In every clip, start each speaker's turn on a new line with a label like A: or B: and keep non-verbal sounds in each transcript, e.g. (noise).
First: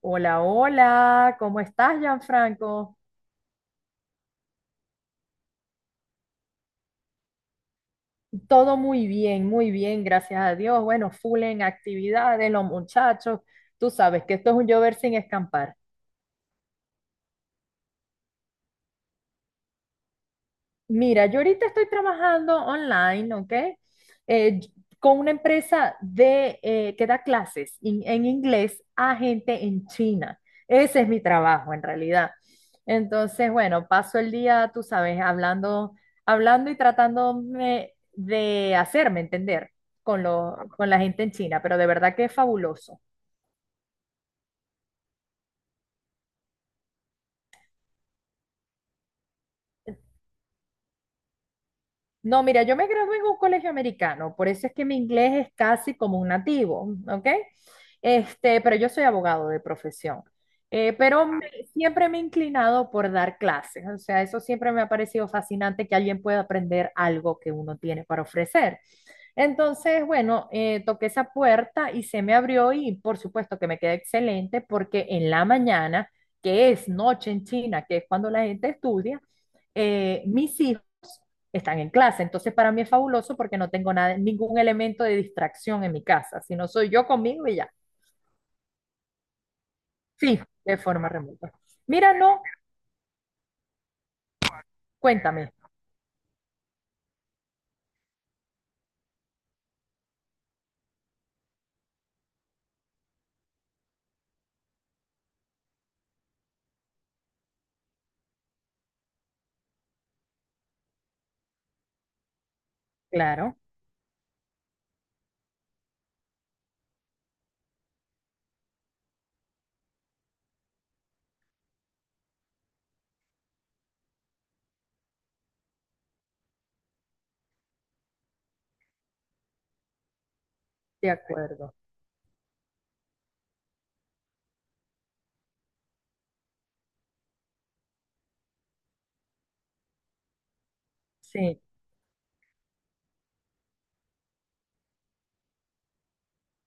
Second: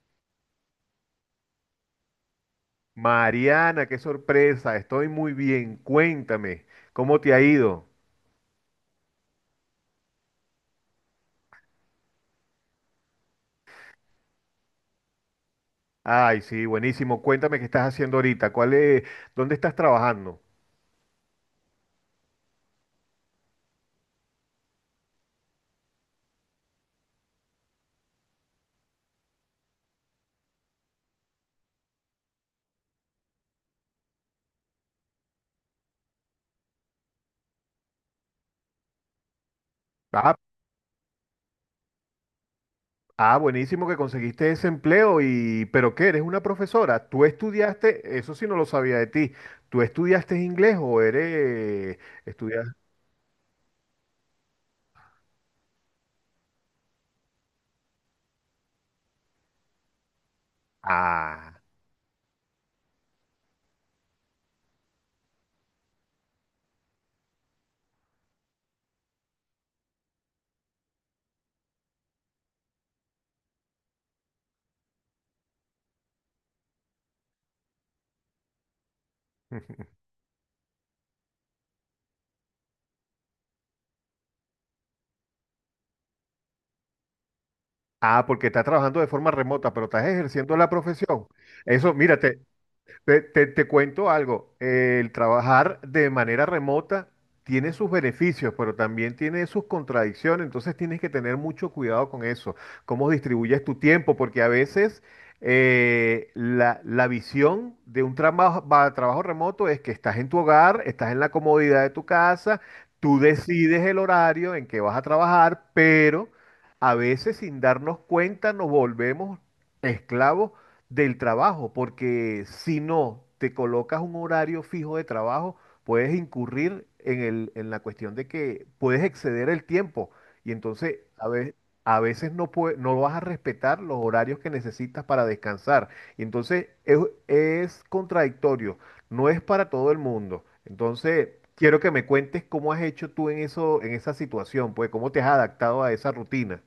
A: Hola, hola, ¿cómo estás, Gianfranco?
B: Mariana, qué sorpresa, estoy muy bien. Cuéntame, ¿cómo te ha ido?
A: Todo muy bien, gracias a Dios. Bueno, full en actividades, los muchachos. Tú sabes que esto es un llover sin escampar.
B: Ay, sí, buenísimo. Cuéntame qué estás haciendo ahorita. ¿Cuál es, dónde estás trabajando?
A: Mira, yo ahorita estoy trabajando online, ¿ok? Eh, con una empresa de, que da clases en inglés a gente en China. Ese es mi trabajo, en realidad. Entonces, bueno, paso el día, tú sabes, hablando, hablando y tratándome de hacerme entender
B: Ah,
A: con la gente en China, pero de verdad que es fabuloso.
B: ah, buenísimo que conseguiste ese empleo y, ¿pero qué? ¿Eres una profesora? ¿Tú estudiaste? Eso sí no lo sabía de ti. ¿Tú estudiaste inglés o eres
A: No, mira,
B: estudias?
A: yo me gradué en un colegio americano, por eso es que mi inglés es casi como un nativo, ¿ok? Este, pero yo soy abogado de profesión.
B: Ah.
A: Siempre me he inclinado por dar clases, o sea, eso siempre me ha parecido fascinante que alguien pueda aprender algo que uno tiene para ofrecer. Entonces, bueno, toqué esa puerta y se me abrió y por supuesto que me quedé excelente porque en la mañana, que es noche en China, que es cuando la gente estudia,
B: (laughs)
A: mis hijos están en clase. Entonces, para mí es fabuloso porque no tengo nada, ningún elemento de distracción en mi casa, sino soy yo conmigo y ya.
B: Ah, porque estás trabajando de forma remota, pero estás
A: Sí,
B: ejerciendo la
A: de forma
B: profesión.
A: remota.
B: Eso,
A: Mira,
B: mírate.
A: no,
B: Te cuento algo, el
A: cuéntame.
B: trabajar de manera remota tiene sus beneficios, pero también tiene sus contradicciones, entonces tienes que tener mucho cuidado con eso, cómo distribuyes tu tiempo, porque a veces la, la visión de un trabajo, trabajo remoto es que estás en tu hogar, estás en la comodidad de tu casa, tú
A: Claro,
B: decides el horario en que vas a trabajar, pero a veces sin darnos cuenta nos volvemos esclavos del trabajo, porque si no te colocas un horario fijo de trabajo, puedes incurrir en el, en la cuestión de que puedes exceder el tiempo y entonces
A: de acuerdo.
B: a veces no vas a respetar los horarios que necesitas para descansar. Y entonces es contradictorio, no es para todo el mundo. Entonces,
A: Sí.
B: quiero que me cuentes cómo has hecho tú en eso, en esa situación, pues cómo te has adaptado a esa rutina.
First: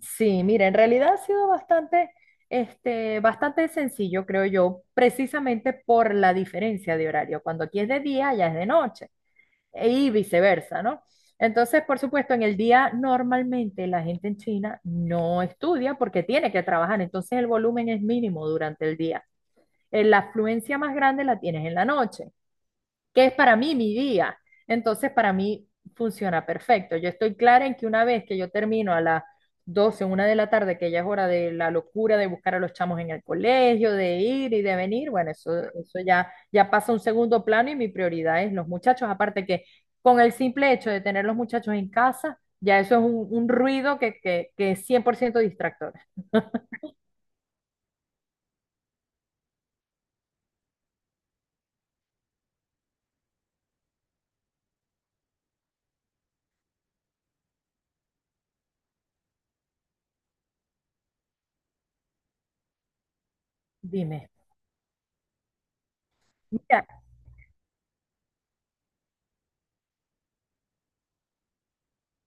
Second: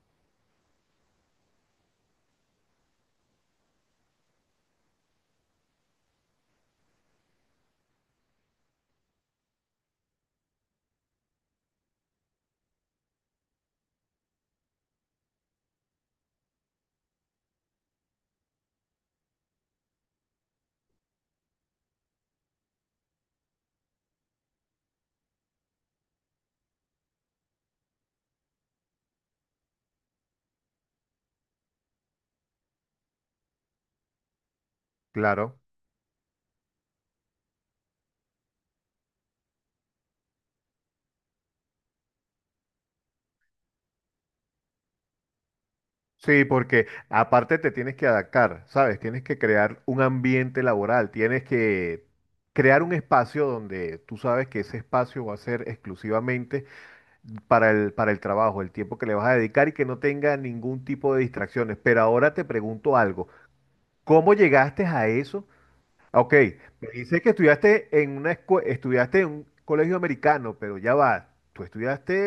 A: Sí, mira, en realidad ha sido bastante, bastante sencillo, creo yo, precisamente por la diferencia de horario. Cuando aquí es de día, allá es de noche, y viceversa, ¿no? Entonces, por supuesto, en el día normalmente la gente en China no estudia porque tiene que trabajar, entonces el volumen es mínimo durante el día. La afluencia más grande la tienes en la noche que es para mí mi día. Entonces, para mí funciona perfecto. Yo estoy clara en que una vez que yo termino a las 12, una de la tarde, que ya es hora de la locura de buscar a los chamos en el colegio, de ir y de venir, bueno,
B: Claro.
A: eso ya, ya pasa a un segundo plano y mi prioridad es los muchachos. Aparte que con el simple hecho de tener los muchachos en casa, ya eso es un ruido que es 100% distractor.
B: Sí, porque aparte te tienes que adaptar, ¿sabes? Tienes que crear un ambiente laboral, tienes que crear un espacio donde tú sabes que ese espacio va a ser exclusivamente para el trabajo, el tiempo que le vas a dedicar y que no tenga ningún tipo de distracciones. Pero ahora te pregunto algo,
A: Dime.
B: ¿cómo llegaste a eso? Ok,
A: Mira,
B: me dice que estudiaste en una estudiaste en un colegio americano, pero ya va, tú estudiaste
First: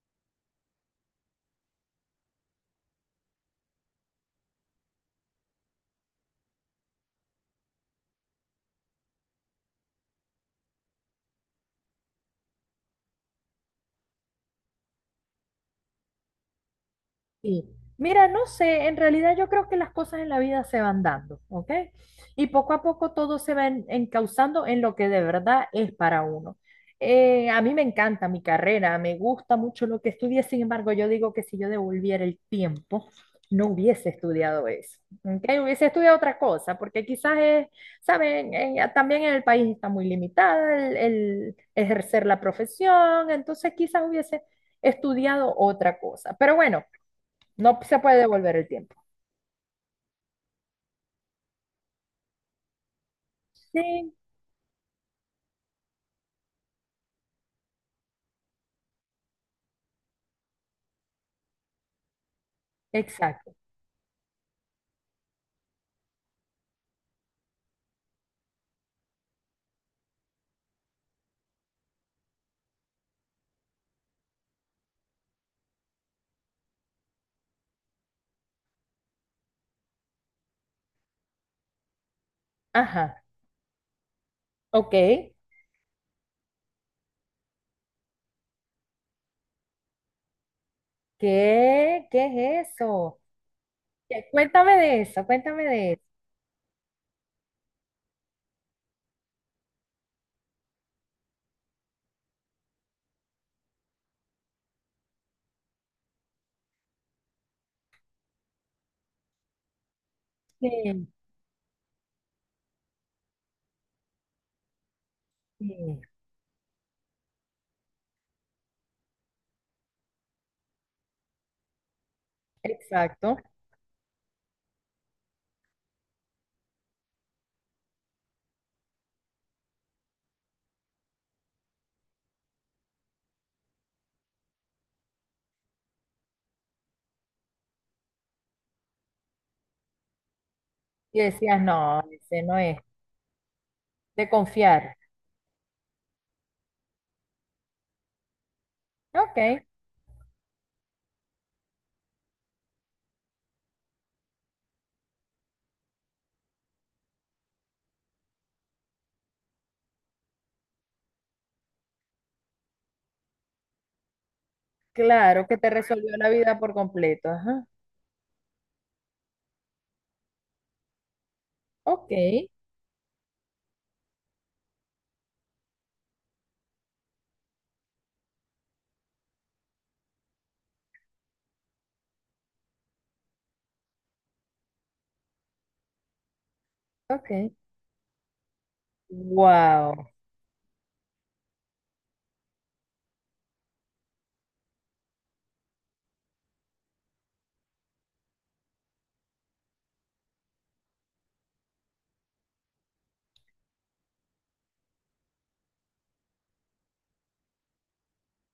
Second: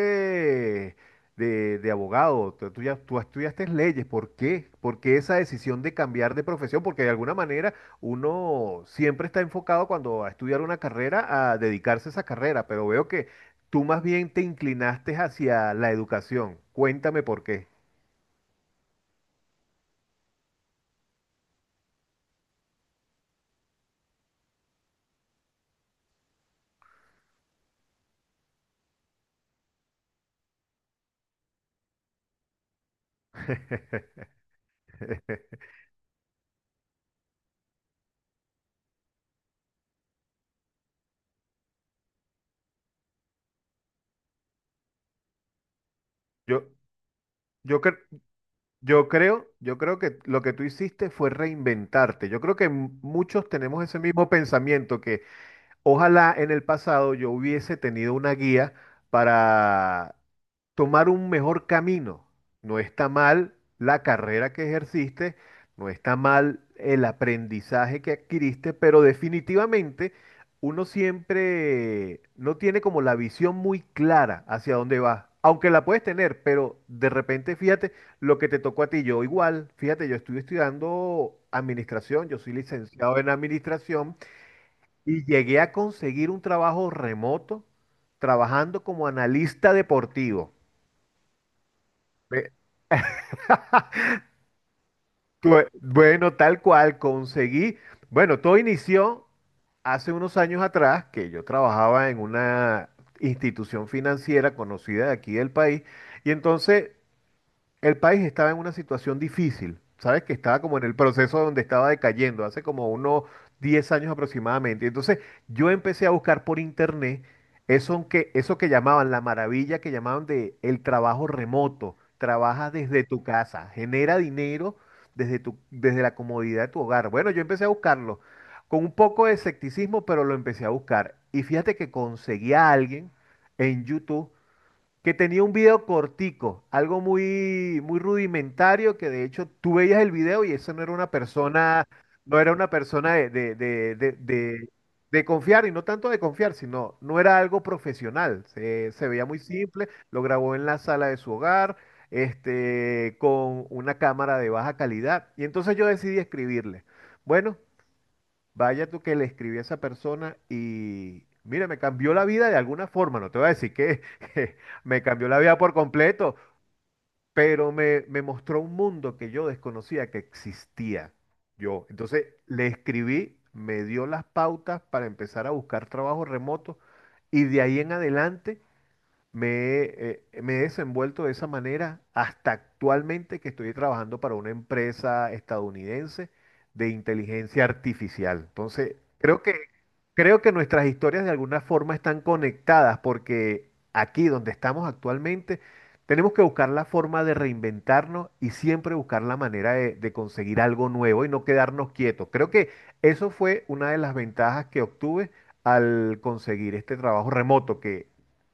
B: de abogado, tú, tú estudiaste leyes, ¿por qué? ¿Por qué esa decisión de cambiar de profesión? Porque de alguna manera uno siempre está enfocado cuando va a estudiar una carrera a dedicarse a esa carrera, pero veo que tú más bien te inclinaste hacia la educación. Cuéntame por
A: sí.
B: qué.
A: Mira, no sé, en realidad yo creo que las cosas en la vida se van dando, ¿ok? Y poco a poco todo se va encauzando en lo que de verdad es para uno. A mí me encanta mi carrera, me gusta mucho lo que estudié, sin embargo, yo digo que si yo devolviera el tiempo, no hubiese estudiado eso, ¿ok? Hubiese estudiado otra cosa, porque quizás es, saben, también en el país está muy limitada el ejercer la profesión, entonces quizás hubiese estudiado otra cosa. Pero
B: Yo,
A: bueno. No
B: yo creo.
A: se puede devolver el tiempo.
B: Yo creo que lo que tú hiciste fue reinventarte. Yo creo que muchos tenemos ese
A: Sí.
B: mismo pensamiento que ojalá en el pasado yo hubiese tenido una guía para tomar un mejor camino. No está
A: Exacto.
B: mal la carrera que ejerciste, no está mal el aprendizaje que adquiriste, pero definitivamente uno siempre no tiene como la visión muy clara hacia dónde vas. Aunque la puedes tener, pero de repente fíjate lo que te tocó a ti. Yo igual, fíjate, yo estuve estudiando administración, yo soy licenciado
A: Ajá.
B: en administración
A: Ok.
B: y llegué a conseguir un trabajo remoto trabajando como analista deportivo.
A: ¿Qué? ¿Qué
B: Ve.
A: es eso? ¿Qué? Cuéntame de eso, cuéntame de eso.
B: Bueno, tal cual, conseguí. Bueno, todo inició hace unos años atrás que yo trabajaba en una institución financiera conocida de aquí del país y entonces el país estaba en una situación difícil, ¿sabes? Que estaba como en el
A: Sí,
B: proceso donde estaba decayendo, hace como unos 10 años aproximadamente. Entonces yo
A: sí.
B: empecé a buscar por internet eso que llamaban la maravilla, que llamaban de el trabajo remoto. Trabaja desde tu
A: Exacto.
B: casa, genera dinero desde tu, desde la comodidad de tu hogar. Bueno, yo empecé a buscarlo con un poco de escepticismo, pero lo empecé a buscar. Y fíjate que conseguí a alguien en YouTube que tenía un video cortico, algo muy, muy rudimentario, que de hecho tú veías el video y eso no era una
A: Y decías,
B: persona,
A: no,
B: no
A: ese
B: era
A: no
B: una
A: es.
B: persona de, de, de, de,
A: De
B: de-
A: confiar.
B: de confiar, y no tanto de confiar, sino no era algo profesional, se veía muy
A: Ok.
B: simple, lo grabó en la sala de su hogar, este, con una cámara de baja calidad, y entonces yo decidí escribirle. Bueno, vaya tú que le escribí a esa persona y mira, me cambió la vida de alguna forma. No te voy a decir que, (laughs) que me cambió la
A: Claro
B: vida
A: que te
B: por
A: resolvió la
B: completo,
A: vida por completo. Ajá.
B: pero me mostró un mundo que yo desconocía que existía yo.
A: Ok.
B: Entonces le escribí, me dio las pautas para empezar a buscar trabajo remoto y de ahí en adelante. Me, me he desenvuelto de esa manera hasta actualmente que estoy trabajando para una empresa estadounidense de
A: Ok.
B: inteligencia artificial. Entonces, creo que,
A: Wow.
B: creo que nuestras historias de alguna forma están conectadas porque aquí donde estamos actualmente tenemos que buscar la forma de reinventarnos y siempre buscar la manera de conseguir algo nuevo y no quedarnos quietos. Creo que eso fue una de las ventajas que obtuve al conseguir este trabajo remoto que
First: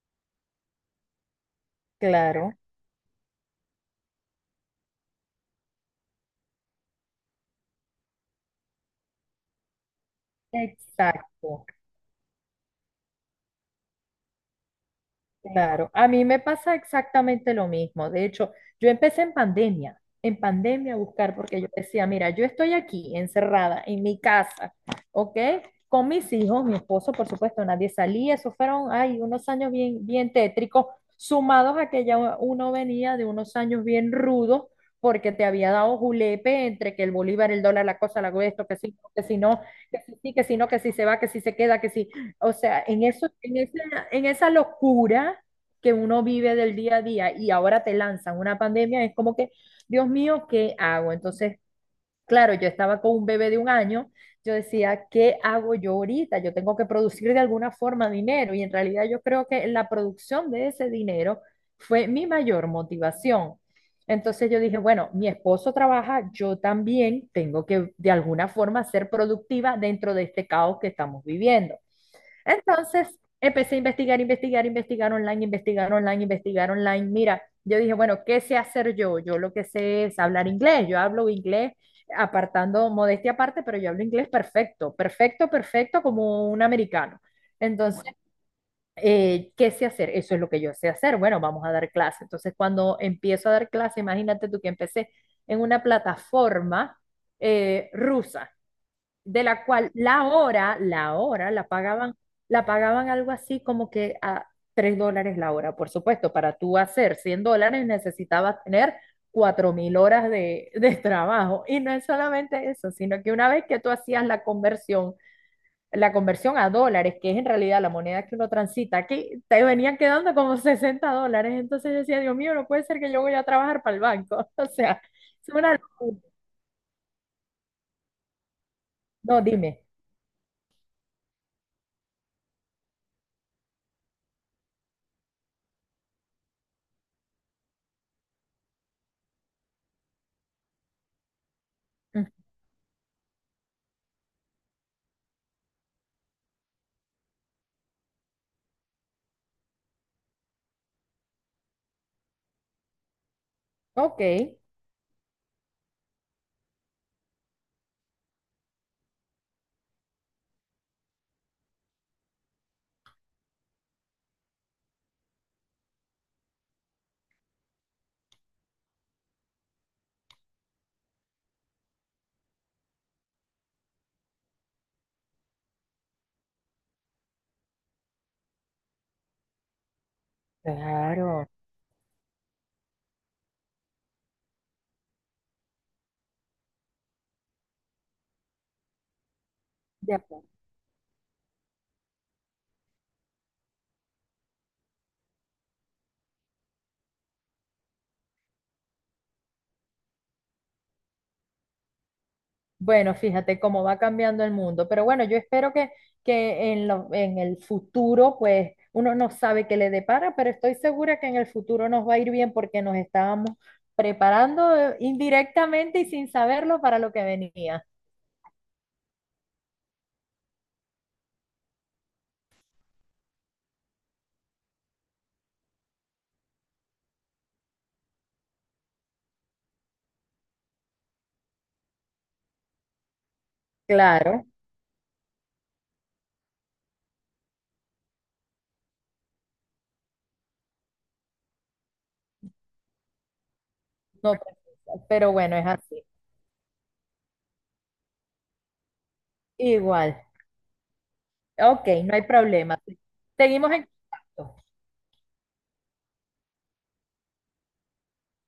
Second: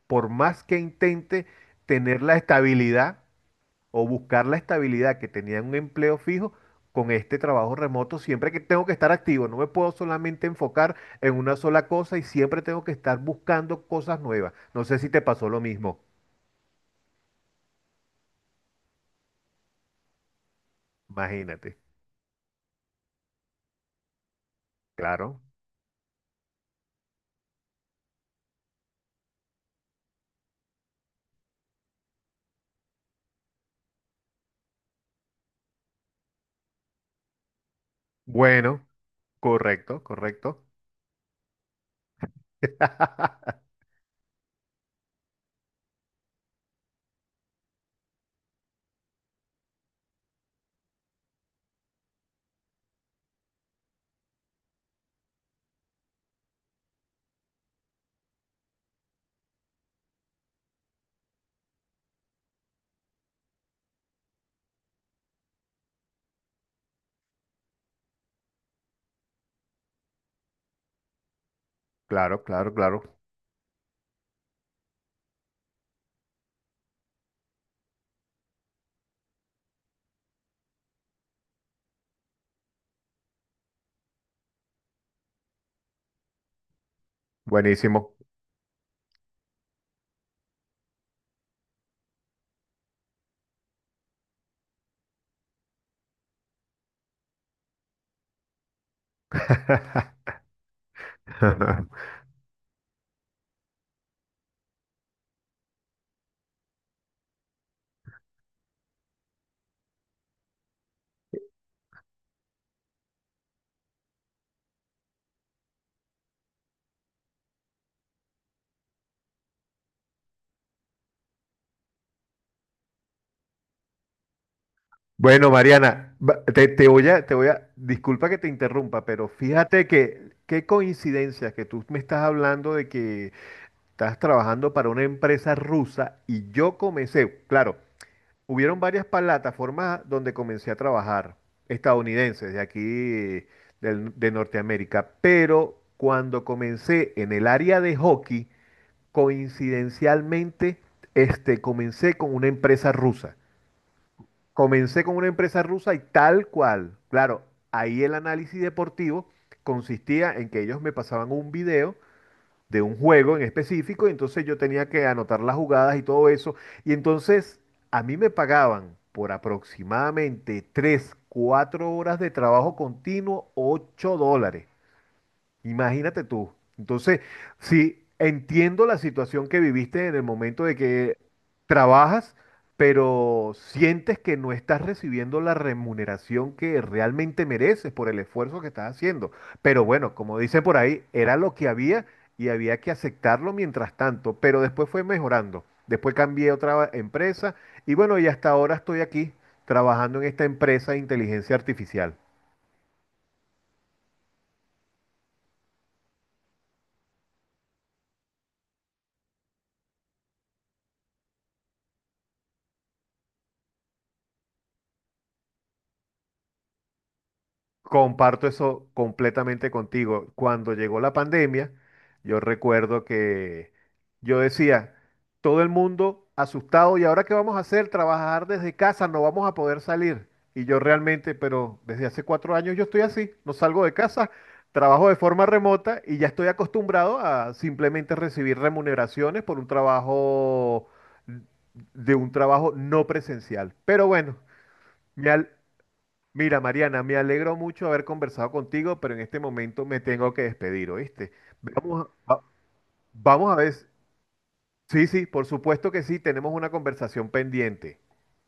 B: por más que intente tener la
A: Claro.
B: estabilidad o buscar la estabilidad que tenía en un empleo fijo, con este trabajo remoto siempre que tengo que estar activo, no me puedo solamente enfocar en una
A: Exacto.
B: sola cosa y siempre tengo que estar buscando cosas nuevas. No sé si te pasó lo
A: Claro,
B: mismo,
A: a mí me pasa exactamente lo mismo. De hecho, yo empecé en pandemia a buscar, porque yo
B: imagínate.
A: decía, mira, yo estoy aquí encerrada en mi casa, ¿ok?
B: Claro.
A: Con mis hijos, mi esposo, por supuesto, nadie salía. Eso fueron, ay, unos años bien, bien tétricos, sumados a que ya uno venía de unos años bien rudos, porque te había dado julepe entre que el bolívar, el dólar, la cosa, la esto, que
B: Bueno,
A: sí, que si no, que
B: correcto,
A: si sí, que si
B: correcto.
A: no, que si se va, que si se queda, que si o sea, en eso,
B: (laughs)
A: en esa locura que uno vive del día a día y ahora te lanzan una pandemia, es como que, Dios mío, ¿qué hago? Entonces, claro, yo estaba con un bebé de 1 año, yo decía, ¿qué hago yo ahorita? Yo tengo que producir de alguna forma dinero y en realidad yo creo que la producción de ese dinero fue mi mayor motivación. Entonces yo dije, bueno, mi esposo trabaja, yo también tengo que de alguna forma ser productiva dentro de este caos que estamos viviendo.
B: Claro, claro, claro.
A: Entonces empecé a investigar, investigar, investigar online, investigar online, investigar online. Mira, yo dije, bueno, ¿qué sé hacer yo? Yo lo que sé es hablar inglés. Yo hablo inglés apartando modestia aparte, pero yo hablo inglés perfecto, perfecto, perfecto como un americano. Entonces,
B: Buenísimo.
A: ¿qué sé hacer? Eso es lo que yo sé hacer. Bueno, vamos a dar clase. Entonces, cuando empiezo a dar clase, imagínate tú que empecé en una plataforma rusa de la cual
B: (laughs)
A: la hora la pagaban algo así como que a $3 la hora. Por supuesto, para tú hacer $100 necesitabas tener 4.000 horas de trabajo. Y no es solamente eso, sino que una vez que tú hacías la conversión a dólares, que es en realidad la moneda que uno transita aquí, te venían quedando como $60. Entonces yo decía, Dios mío, no puede ser que yo voy a trabajar para el banco. (laughs) O sea, es
B: Bueno,
A: una
B: Mariana,
A: locura.
B: va- te- voy a, te voy a, disculpa que te interrumpa, pero
A: No, dime.
B: fíjate que qué coincidencia que tú me estás hablando de que estás trabajando para una empresa rusa y yo comencé, claro, hubieron varias plataformas donde comencé a trabajar,
A: Mm,
B: estadounidenses, de aquí, de Norteamérica, pero cuando comencé en el área de hockey, coincidencialmente, este, comencé con una empresa rusa.
A: ok.
B: Comencé con una empresa rusa y tal cual. Claro, ahí el análisis deportivo consistía en que ellos me pasaban un video de un juego en específico y entonces yo tenía que anotar las jugadas y todo eso. Y entonces a mí me pagaban por aproximadamente 3, 4 horas de trabajo continuo, $8. Imagínate tú. Entonces, sí, entiendo la situación que viviste en el momento de que
A: Claro.
B: trabajas, pero sientes que no estás recibiendo la remuneración que realmente mereces por el esfuerzo que estás haciendo. Pero bueno,
A: De
B: como
A: acuerdo.
B: dicen por ahí, era lo que había y había que aceptarlo mientras tanto, pero después fue mejorando. Después cambié a otra empresa y bueno, y hasta ahora estoy aquí trabajando en esta empresa de inteligencia artificial.
A: Bueno, fíjate cómo va cambiando el mundo, pero bueno, yo espero que en en el futuro, pues uno no sabe qué le depara, pero estoy segura que en el futuro nos va a ir bien porque nos estábamos preparando indirectamente y sin saberlo para lo que venía.
B: Comparto eso completamente contigo. Cuando llegó la pandemia, yo recuerdo que yo decía, todo el mundo asustado, ¿y ahora qué vamos a hacer? Trabajar desde casa, no vamos a poder salir. Y yo realmente, pero desde hace 4 años yo estoy así, no salgo de casa,
A: Claro,
B: trabajo de forma remota y ya estoy acostumbrado a simplemente recibir remuneraciones por un trabajo, de un trabajo no presencial. Pero
A: no,
B: bueno, me,
A: pero
B: al-
A: bueno, es así.
B: mira, Mariana, me alegro mucho haber conversado contigo, pero en este momento me
A: Igual.
B: tengo que despedir, ¿oíste?
A: Ok,
B: Vamos
A: no hay
B: a, va-
A: problema.
B: Vamos a ver.
A: Seguimos en contacto.
B: Sí, sí, por supuesto que sí, tenemos una conversación pendiente.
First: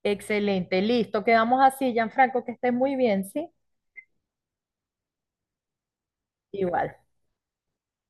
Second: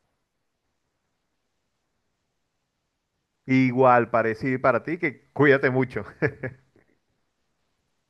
A: Excelente, listo, quedamos así, Gianfranco, que estés muy bien, ¿sí?
B: Igual, parecido para ti, que cuídate mucho.
A: Igual.